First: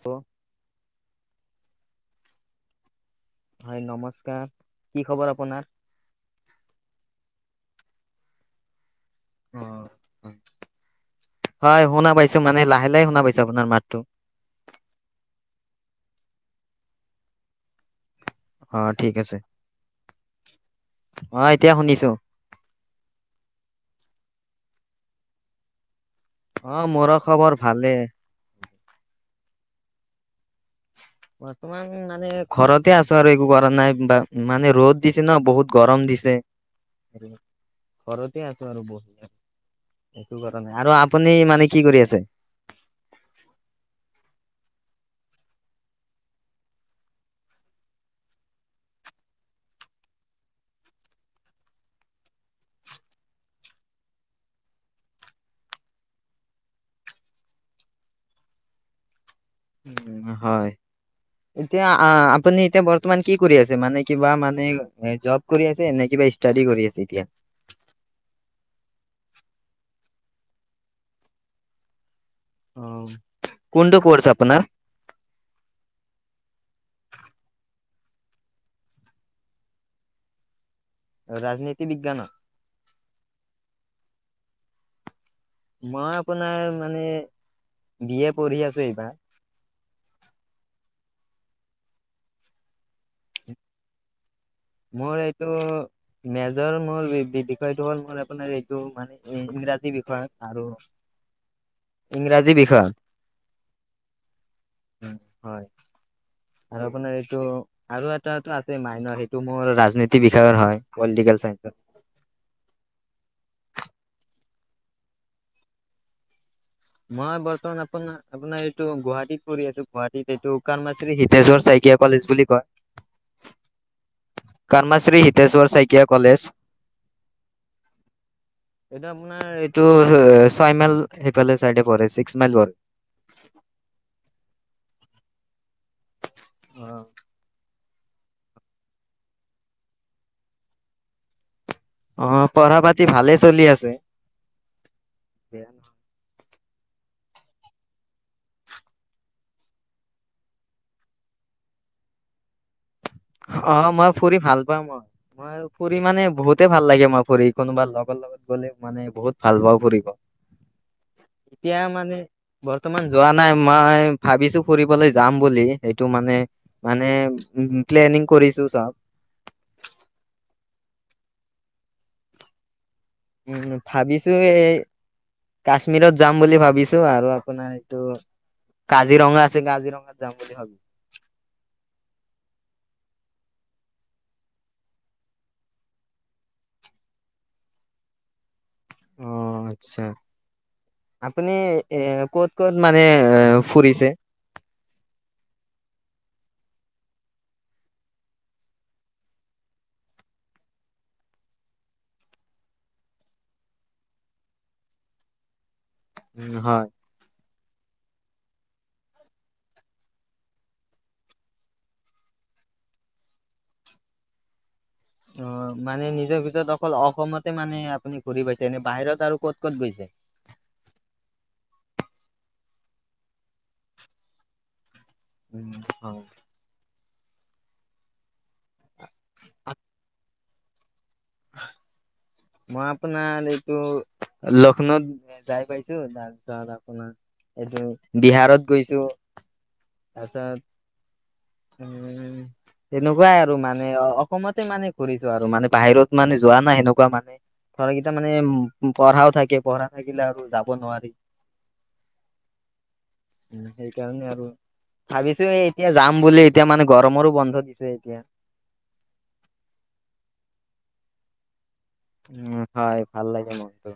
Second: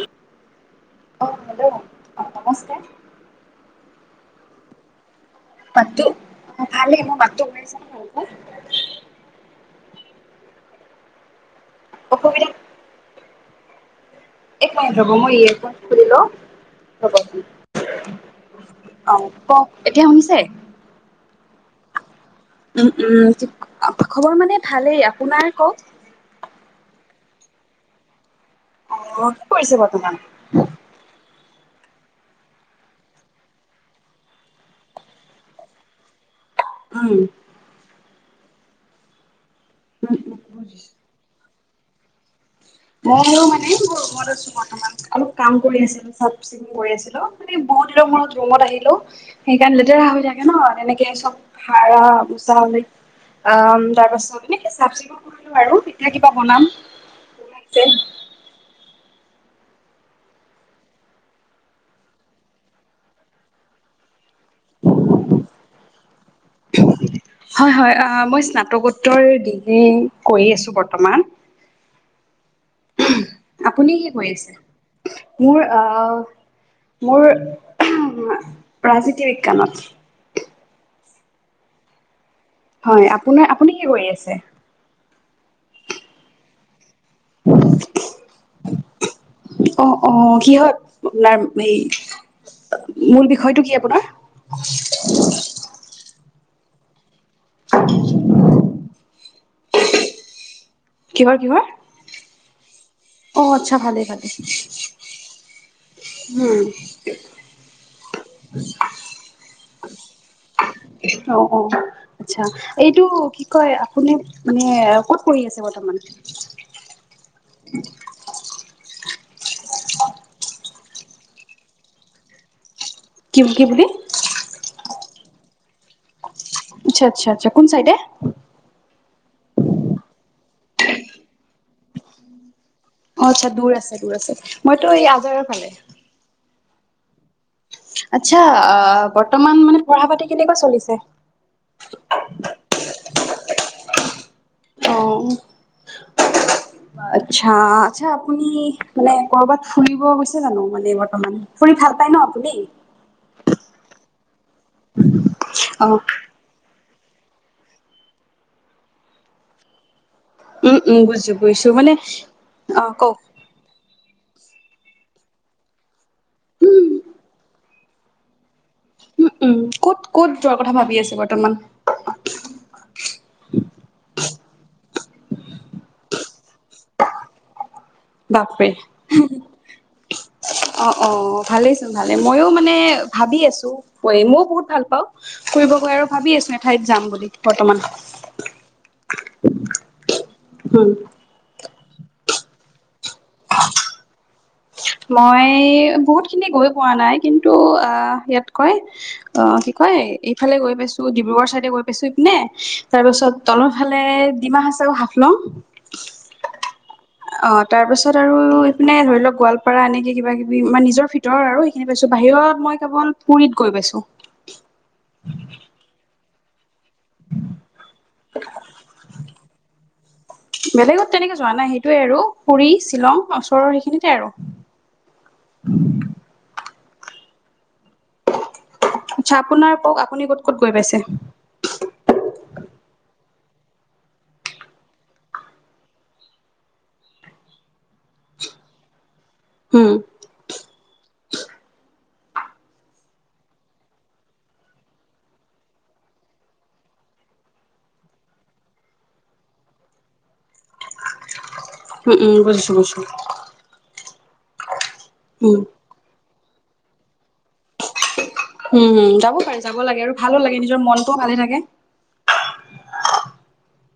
ত [unintelligible] অ' hello অ' নমস্কাৰ। হয় নমস্কাৰ। কি খবৰ আপোনাৰ? মাতটো, অ' ভালেই মোৰ মাতটো ওলাইছে সৰুকৈ। অ' হয় শুনা পাইছো, অসুবিধা মানে লাহে লাহে শুনা পাইছো আপোনাৰ মাতটো? এক মিনিট ৰ'ব, মই ইয়ে খন খুলি লওঁ ৰ'ব। অ' ঠিক আছে, কওক এতিয়া শুনিছে অ' এতিয়া শুনিছো। উম, উম। খবৰ মানে ভালেই, আপোনাৰ কওঁক? অ' মোৰো খবৰ ভালে। অ', কি কৰিছে বৰ্তমান? বৰ্তমান মানে ঘৰতে আছো আৰু একো কৰা নাই বা মানে ৰ'দ দিছে ন বহুত গৰম দিছে। উম ঘৰতে আছো আৰু, বহ উম উম সেইটো কাৰনে, বুজিছো আৰু আপুনি মানে কি কৰি আছে? মইও মানে মোৰ ৰুমত আছো বৰ্তমান, অলপ কাম কৰি আছো। কৰি আছিলো, মানে বহুত দিনৰ মূৰত ৰুমত আহিলো। সেইকাৰণে লেতেৰা হৈ থাকে ন। তেনেকে চব ভাড়া বুচা অ, তাৰ পাছত এনেকে চাবচিখুন কৰিলো। আৰু পিঠা কিবা বনাম। [unintelligible] উম, হয়। এতিয়া আহ, আপুনি এতিয়া বৰ্তমান কি কৰি আছে, মানে কিবা মানে জব কৰি আছে নে কিবা? ষ্টাডি কৰি আছে এতিয়া? হয়- হয় মই স্নাতকোত্তৰ ডিগ্ৰী কৰি আছোঁ বৰ্তমান। অ আপুনি কোনটো কি কৰ্চ কৰি আছে? আপোনাৰ? মোৰ আহ, মোৰ ৰাজনীতি বিজ্ঞানত। ৰাজনীতি বিজ্ঞানত। হয়, আপোনাৰ আপুনি কি কৰি আছে? মই আপোনাৰ মানে, বি এ পঢ়ি আছো, এইবাৰ। অ, অ, কি হয়, আপোনাৰ এই মূল বিষয়টো কি আপোনাৰ? মোৰ এইটো। মেজৰ মোৰ বিষয়টো হ'ল, মোৰ আপোনাৰ এইটো মানে ইংৰাজী বিষয় আৰু কিহৰ- কিহৰ? ইংৰাজী বিষয়ত। অ, আতচ্ছা ভালেই- ভালে। হয় আৰু উম আপোনাৰ এইটো আৰু এটাটো আছে মাইনৰ সেইটো মোৰ ৰাজনীতিৰ বিষয়ৰ হয়, পলিটিকেল চাইঞ্চত। আতচ্ছা, এইটো কি কয়, আপুনি মানে ক'ত পঢ়ি আছে বৰ্তমান? মই বৰ্তমান আপোনাৰ- আপোনাৰ এইটো গুৱাহাটীত। পঢ়ি আছো গুৱাহাটীত। এইটো কৰ্মাশ্ৰী হিতেশ্বৰ শইকীয়া কলেজ বুলি কয়। কি, কি বুলি? কৰ্মাশ্ৰী হিতেশ্বৰ শইকীয়া কলেজ। আতচ্ছা, আতচ্ছা, আতচ্ছা, কোন চাইডে? এইটো আপোনাৰ এইটো ছয় মাইল সেইফালে চাইড পৰে, ছিক্স মাইল পৰে। অ, আতচ্ছা দূৰ আছে, দূৰ আছে। মইতো এই আজাৰৰ ফালে। অ। আতচ্ছা, আহ, বৰ্তমান মানে পঢ়া- পাতি কেনেকুৱা চলিছে? অ, পঢ়া- পাতি ভালে চলি আছে। অ। আতচ্ছা, আতচ্ছা, আপুনি মানে কৰবাত ফুৰিব গৈছে জানো, মানে বৰ্তমান? ফুৰি ভাল পায় ন, আপুনি? অ, মই ফুৰি ভাল পাওঁ। মই- মই অ ফুৰি মানে বহুত ভাল লাগে মই ফুৰি। কোনোবা লগৰ লগত গ'লে মানে বহুত ভাল পাওঁ ফুৰিব। উম, উম, বুজিছো- বুজিছো মানে অ, বৰ্তমান কওক? যোৱা নাই- মই ভাবিছো ফুৰিবলৈ যাম বুলি। সেইটো মানে- উম মানে উম। প্লেনিং কৰিছো যাম। উম, উম, ক'ত- ক'ত যোৱাৰ কথা ভাবি আছে বৰ্তমান? উম, ভাবিছো এই কাশ্মীৰত যাম বুলি ভাবিছো। আৰু আপোনাৰ? বাপৰে। কাজিৰঙা আছে, কাজিৰঙাত যাম বুলি ভাবিছো। অ, ভালেচোন ভালে। ময়ো মানে ভাবি আছো, মইও বহুত ভাল পাওঁ। ফুৰিব গৈ আৰু ভাবি আছো। এঠাইত যাম বুলি বৰ্তমান। অ, আতচ্ছা। উম। আপুনি এ, ক'ত, ক'ত মানে এ, ফুৰিছে? মই বহুত খিনি গৈ পোৱা নাই, কিন্তু আহ ইয়াত কৈয় অ, কি কয়, এইফালে গৈ পাইছো ডিব্ৰুগড় চাইডে গৈ পাইছো, ইপিনে তাৰ পাছত তলৰ ফালে ডিমা হাছাও, হাফলং। উম, হয়। অ, তাৰ পিছত আৰু এইপিনে ধৰি লওক গোৱালপাৰা এনেকে কিবা, কিবি মানে নিজৰ ভিতৰৰ আৰু সেইখিনি পাইছোঁ বাহিৰত মই কেৱল পুৰীত গৈ পাইছোঁ। অ, মানে নিজৰ ভিতৰত অকল অসমতে, মানে আপুনি ঘূৰি পাইছে এনে বাহিৰত আৰু ক'ত ক'ত গৈছে? বেলেগত তেনেকে যোৱা নাই, সেইটোৱে আৰু পুৰী, শ্বিলং, ওচৰৰ সেইখিনিতে আৰু। উম, হয়। আচ্ছা, আপোনাৰ ক'ওক, আপুনি ক'ত ক'ত গৈ পাইছে? [unintelligible] মই আপোনাৰ এইটো, লক্ষ্ণৌত যাই পাইছো তোমিৰ এইটো বিহাৰত গৈছো। উম, তাৰ পিছত উম, সেনেকুৱাই আৰু মানে অ, অসমতে মানে ঘূৰিছো আৰু মানে বাহিৰত মানে যোৱা নাই, সেনেকুৱা মানে। [inaudible] কেইটা মানে, পঢ়াও থাকে, পঢ়া থাকিলে, আৰু যাব নোৱাৰি। উম, উম, বুজিছো বুজিছো। উম, সেইকাৰণে আৰু ভাবিছো এই উম এতিয়া যাম বুলি, এতিয়া মানে গৰমৰো বন্ধ দিছে এতিয়া। উম, উম, যাব পাৰে যাব লাগে আৰু ভালো লাগে, নিজৰ মনটোও ভালে থাকে। উম, হয় ভাল লাগে মনটো।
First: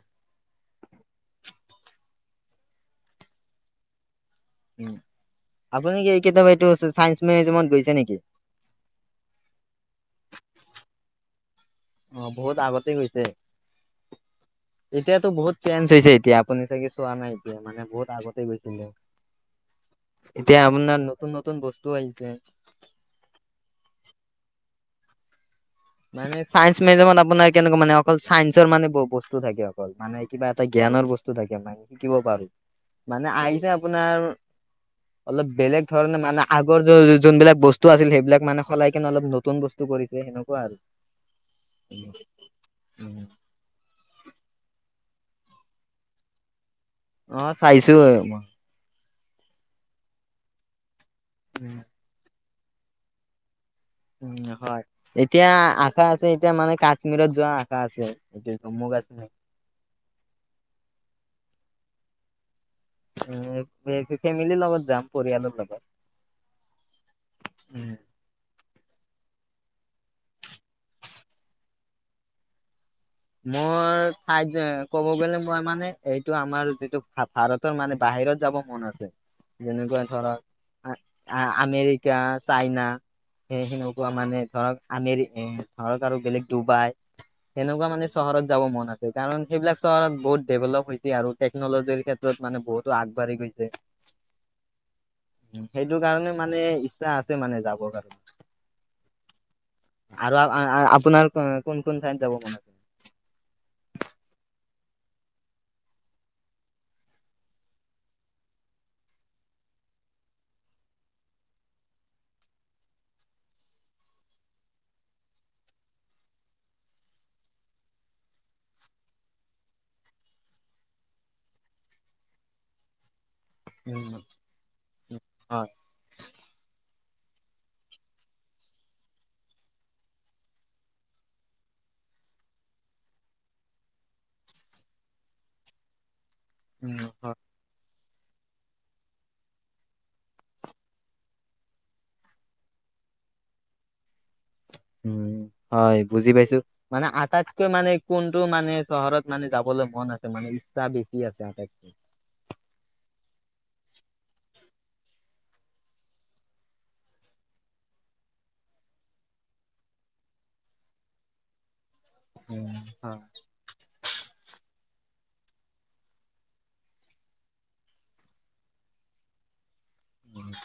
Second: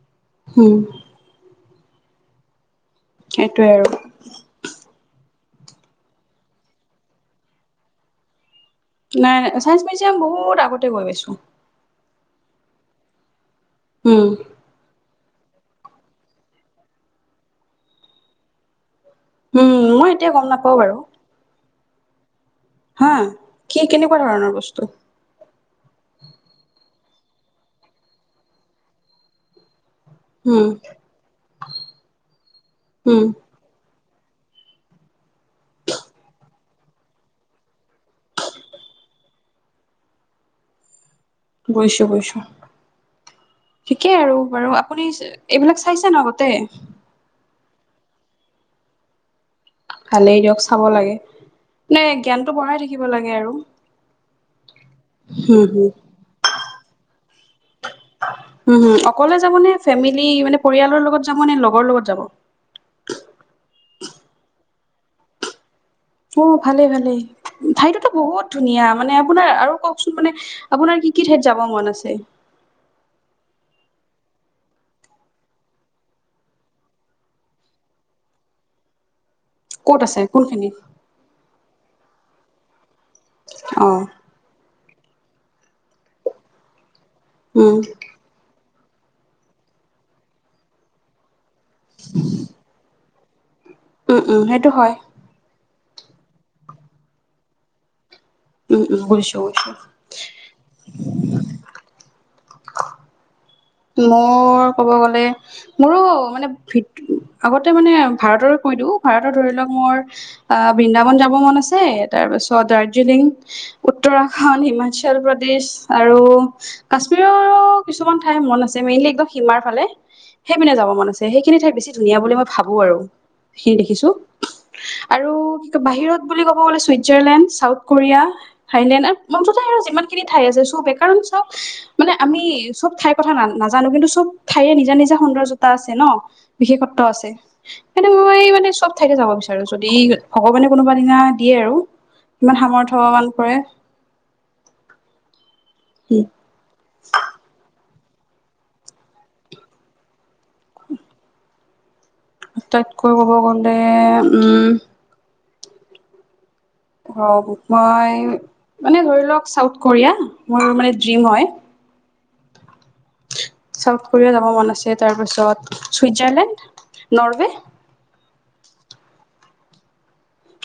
উম, সেইটোৱে আৰু। উম, আপুনি কি কেতিয়াবা, এইটো চাইস মিউজিয়ামত গৈছে নেকি? নাই, ছায়েন্স মিউজিয়াম বহুত আগতে গৈ আাইছোঁ। অ, বহুত আগতে, গৈছে। উম, এতিয়াতো বহুত চেঞ্জ হৈছে, এতিয়া আপুনি চাগে চোৱা, নাই এতিয়া মানে বহুত আগতেই গৈছিলে। উম মই গম এতিয়া নাপাও বাৰু আপোনাৰ নতুন, নতুন, বস্তুও আহিছে। হ, কি কেনেকুৱা ধৰণৰ বস্তু? মানে চাইন্স মেজিয়ামত আপোনাৰ কেনেকুৱা মানে অকল, চাইন্সৰ মানে ব-বস্তু থাকে অকল, মানে। কিবা এটা উম জ্ঞানৰ বস্তু থাকে, মান শিকিব পাৰো, উম মানে আহিছে আপোনাৰ অলপ বেলেগ ধৰণে মানে আগৰ য, যোনবিলাক বস্তু আছিল সেইবিলাক মানে সলাই কিনে অলপ নতুন বস্তু কৰিছে। সেনেকুৱা আৰু। গৈছো, গৈছো। ঠিকেই আৰু বাৰু আপুনি এইবিলাক চাইছে ন, আগতে? অ, চাইছো। ভালেই দিয়ক, চাব লাগে। উম, মানে, জ্ঞানটো বঢ়াই থাকিব লাগে আৰু। উম, হয়। এতিয়া হুম হুম আশা আছে এতিয়া মানে, কাশ্মীৰত যোৱা। হুম হুম [inaudible] অকলে যাব নে ফেমিলি, মানে পৰিয়ালৰ লগত যাব নে, লগৰ লগত যাব? [unintelligible] ফেমেলী লগত যাম পৰিয়ালৰ লগত। ও, ভালে ভালে উম, ঠাইতোতো বহুত ধুনীয়া মানে আপোনাৰ আৰু কওঁকচোন মানে আপোনাৰ কি কি ঠাইত যাব মন আছে। মোৰ ঠাইত যে ক'ব গ'লে মই মানে এইটো আমাৰ যিটো ভা-ভাৰ [inaudible] মানে বাহিৰত যাব মন আছে। ক'ত আছে কোনখিনি? আ-আমেৰিকা চাইনা সে- অ সেনেকুৱা মানে ধৰক [unintelligible] ধৰক আৰু বেলেগ ডুবাই উম সেনেকুৱা মানে চহৰত যাব মন আছে কাৰণ সেইবিলাক চহৰত বহুত ডেভেলভ হৈছে আৰু টেকন'লজিৰ ক্ষেত্ৰত মানে বহুতো আগবাঢ়ি গৈছে। উম, উম সেইটো হয়। উম সেইটো কাৰণে মানে ইচ্ছা আছে মানে যাবৰ কাৰণে। উম, উম বুইছো [unintelligible] আৰু আ- আপোনাৰ কোন কোন ঠাইত যাব [inaudible] মোৰ ক'ব গ'লে মোৰো মানে ভি আগতে মানে ভাৰতৰে কৈ দিওঁ ভাৰতৰ ধৰি লওক মোৰ আহ, বৃন্দাবন যাব মন আছে, তাৰপিছত দাৰ্জিলিং। উত্তৰা [unintelligible] হিমাচল প্ৰদেশ আৰু কাশ্মীৰৰো কিছুমান ঠাই মন আছে মেইনলি একদম সিমাৰ ফালে সেইপিনে যাব মন আছে, সেইখিনি ঠাই বেছি ধুনীয়া বুলি মই ভাবো আৰু। সি দেখিছোঁ উম, আৰু হয় [unintelligible] বাহিৰত বুলি ক'ব গ'লে ছুইজাৰলেণ্ড চাউথ কোৰিয়া থাইলেণ্ড [unintelligible] আৰু যিমান খিনি ঠাই আছে চবে কাৰণ চব মানে আমি চব ঠাই কথা না-নাজানো কিন্তু চব ঠাইয়ে নিজা-নিজা সৌন্দৰ্যতা আছে ন, উম, বিশেষত্ব হয় আছে। সেইটো মই মানে চব ঠাইতে যাব বিচাৰোঁ যদি ভগৱানে কোনোবা দিনা দিয়ে আৰু। ইমান [unintelligible] কৰে। উম। হয় বুজি পাইছো, মানে আটাইতকৈ মানে কোনটো মানে চহৰত মানে যাবলৈ মন [inaudible] [inaudible] মানে ইচ্ছা বছি আছে [inaudible] আটাইতকৈ ক'ব গ'লে উম, [unintelligible] ধৰি লওক চাউথ কোৰিয়া মোৰ মানে ড্ৰিম হয়। উম, [unintelligible] চাউথ কোৰিয়া যাব মন আছে, তাৰপিছত চুইজাৰলেণ্ড নৰৱে।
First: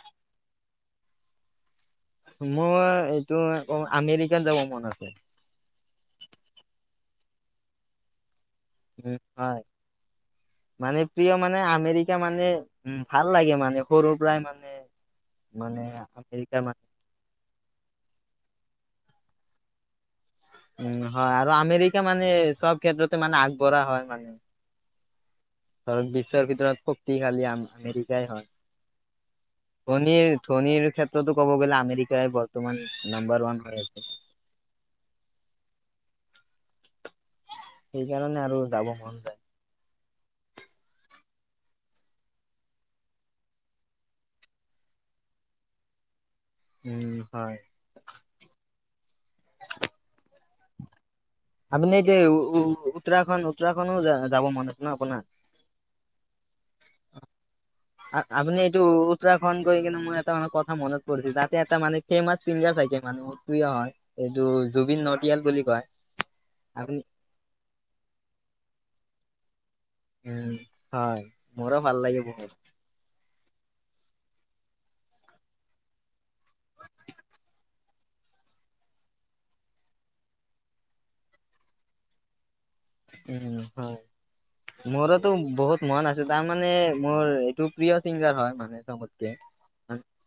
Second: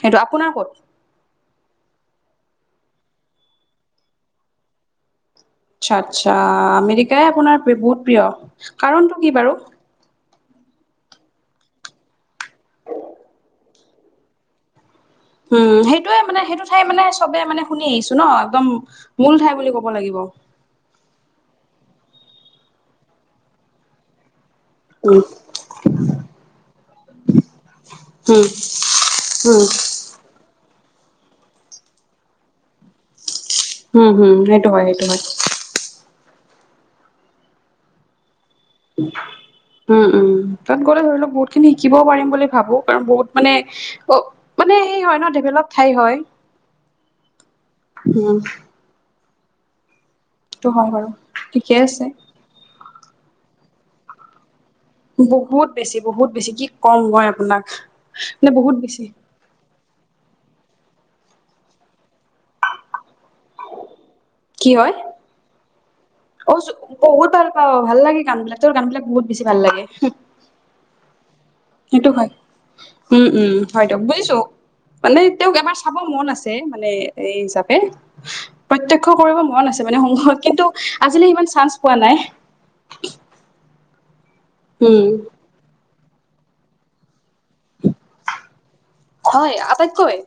সেইটো আপোনাৰ ক'ত? মোৰ এইটো অ', আমেৰিকান যাব মন আছে। আচ্ছা! আচ্ছা! আমেৰিকাই আপোনাৰ [inaudible] বহুত প্ৰিয়? কাৰণটো উম, কি বাৰু হয়। মানে প্ৰিয় মানে আমেৰিকা মানে উম, ভাল লাগে মানে, সৰুৰ পৰাই মানে উম, মানে সেইটোয়ে মানে আমেৰিকা সেইটো ঠাই মানে চবে মানে শুনি আহিছো ন, একদম মূল ঠাই বুলি ক'ব লাগিব। উম, হয় আৰু আমেৰিকা মানে সব ক্ষেত্ৰতে মানে আগবঢ়া হয় মানে উম ধৰক বিশ্বৰ ভিতৰত শক্তিশালী আম- আমেৰিকাই হয়। উম উম ধনীৰ ধনীৰ ক্ষেত্ৰতো ক'ব গ'লে আমেৰিকাই বৰ্তমান নাম্বাৰ ওৱান। হৈ আছে হুম-হুম সেইটো হয়, সেইটো হয়। সেইকাৰণে আৰু যাব মন যায়। উম উম, তাত গ'লে ধৰি লওক বহুত খিনি শিকিবও পাৰিম বুলি ভাবো। কাৰণ বহুত মানে অ' মানে এই হয় ন ডেভেলপ ঠাই হয়। উম, হয়। উম। সেইটো হয় বাৰু। ঠিকে আছে আপুনি [unintelligible] বহুত বেছি, বহুত বেছি, কি কম মই আপোনাক। মানে আপুনি বহুত এইটো বেছি উত্তৰা খণ্ড গৈ কিনে মানে মোৰ এটা কথা মনত পৰিছে, তাতে এটা মান ফেমাচ চিংগাৰ থাকে মানে মোৰ প্ৰিয় হয়। এইটো কি হয় জুবিন নতিয়াল বুলি কয়। অ' জু আপুনি বহুত ভাল পাও, ভাল লাগে গান বিলাক। তেওঁৰ গান বিলাক বহুত বেছি ভাল লাগে। উম, হয়। মোৰো ভাল সেইটো লাগে হয়। বহুত উম উম, হয় দিয়ক বুজিছো। মানে তেওঁক এবাৰ চাব মন আছে। ছে মানে [unintelligible] প্ৰত্যক্ষ কৰিব মন আছে মানে সন্মুখত। কিন্তু, আজিলৈ ইমান চান্স পোৱা নাই। উম, হয়। উম মোৰ এইটো বহুত মন আছে তাৰ মানে মোৰ এইটো প্ৰিয় চিংগাৰ হয়। মানে [unintelligible] হয়, আটাইতকৈ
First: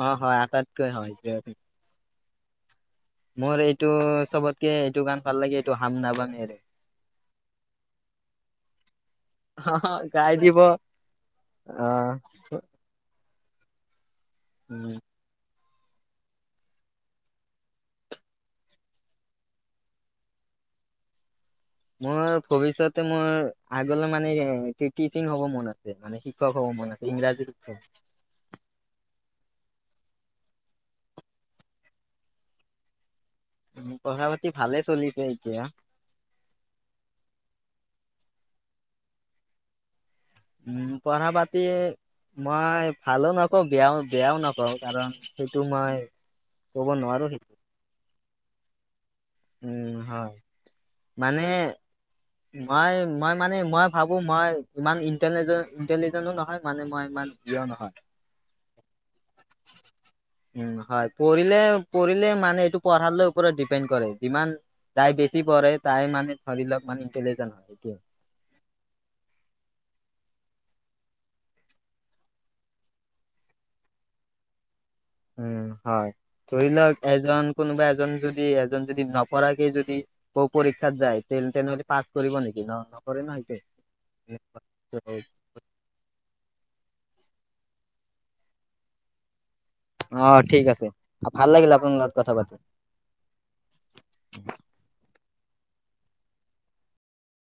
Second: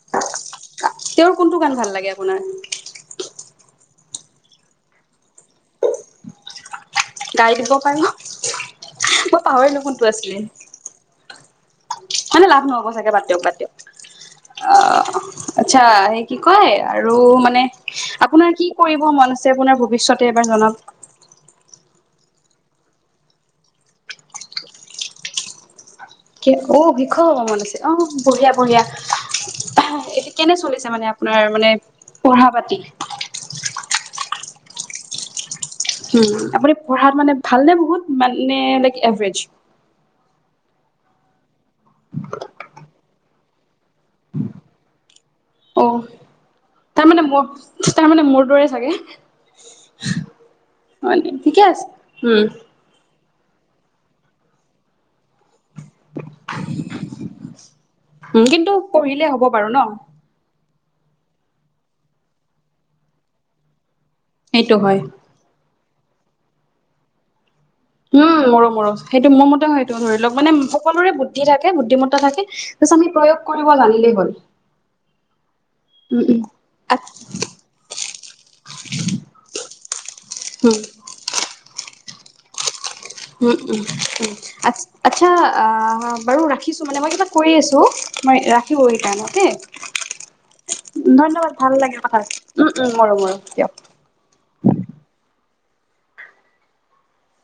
অ', হয় আটাইতকৈ হয় প্ৰিয় তেওঁৰ কোনটো গান ভাল লাগে আপোনাৰ? মোৰ এইটো চবতকে এইটো গান ভাল লাগে এইটো হাম নাবামি। গাই দিব পাৰি নে? মই পাহৰিলো কোনটো গাই আছিলে? দিব অ', মানে লাভ নহ'ব চাগে বাদ দিয়ক, বাদ দিয়ক। উম। অ' আচ্ছা, সেই কি কয় আৰু মানে আপোনাৰ কি কৰিব মন আছে আপোনাৰ ভৱিষ্যতে এবাৰ জনাওক। মোৰ ভৱিষ্যতে মোৰ আগলৈ মানে টিচিং হ'ব মন আ ছে মানে শিক্ষক হ'ব অ' মন আছে শিক্ষক হ'ব ইংৰাজী মন আছে শিক্ষক। অ' বঢ়িয়া বঢ়িয়া, কেনে চলিছে মানে আপোনাৰ মানে পঢ়া-পাতি? পঢ়া পাতি ভালে চলিছে এতিয়া। উম, আপুনি পঢ়াত মানে ভালনে বহুত মানে লাইক এভাৰেজ। উম, পঢ়া পাতি মই ভালো নকও বেয়াও বেয়াও নকওঁ, কাৰণ সেইটো মই ক'ব নোৱাৰো। তাৰ মানে মোৰ দৰে চাগে, হয় নেকি? মানে ঠিকে আছে। উম! মই মই মানে মই ভাবোঁ মই ইমান ইণ্টেলিজে ইণ্টেলিজেনো নহয়, মানে মই ইমান প্ৰিয় নহয়। উম, কিন্তু পঢ়িলে হ'ব বাৰু ন। উম হয়, পঢ়িলে পঢ়িলে মানে এইটো পঢ়াৰলৈ ওপৰত ডিপেণ্ড কৰে। যিমান সেইটো হয়। তাই বেছি পঢ়ে, তাই মানে ধৰি লওক মানে ইণ্টেলিজেন্ট। উম, মোৰো মোৰো সেইটো মোৰ মতেও সেইটো ধৰি লওক মানে সকলোৰে বুদ্ধি থাকে, বুদ্ধিমত্তা থাকে। তাৰপিছত আমি প্ৰয়োগ কৰিব জানিলেই হ'ল। উম, হয়। উম উম ধৰি লওক আচ্ছা এজন কোনোবা এজন যদি এজন যদি নপঢ়াকে যদি ক পৰীক্ষাত উম যায় তে-তেনেহ'লে পাছ কৰিব নেকি নহ। উম, উম, আ-আচ্ছা। অ' বাৰু ৰাখিছো, মানে মই কিবা কৰি আছো মই ৰাখিব অ ঠিক আছে [unintelligible] ধন্যবাদ ভাল লাগে কথা পাতি। উম উম মোৰো মোৰো দিয়ক।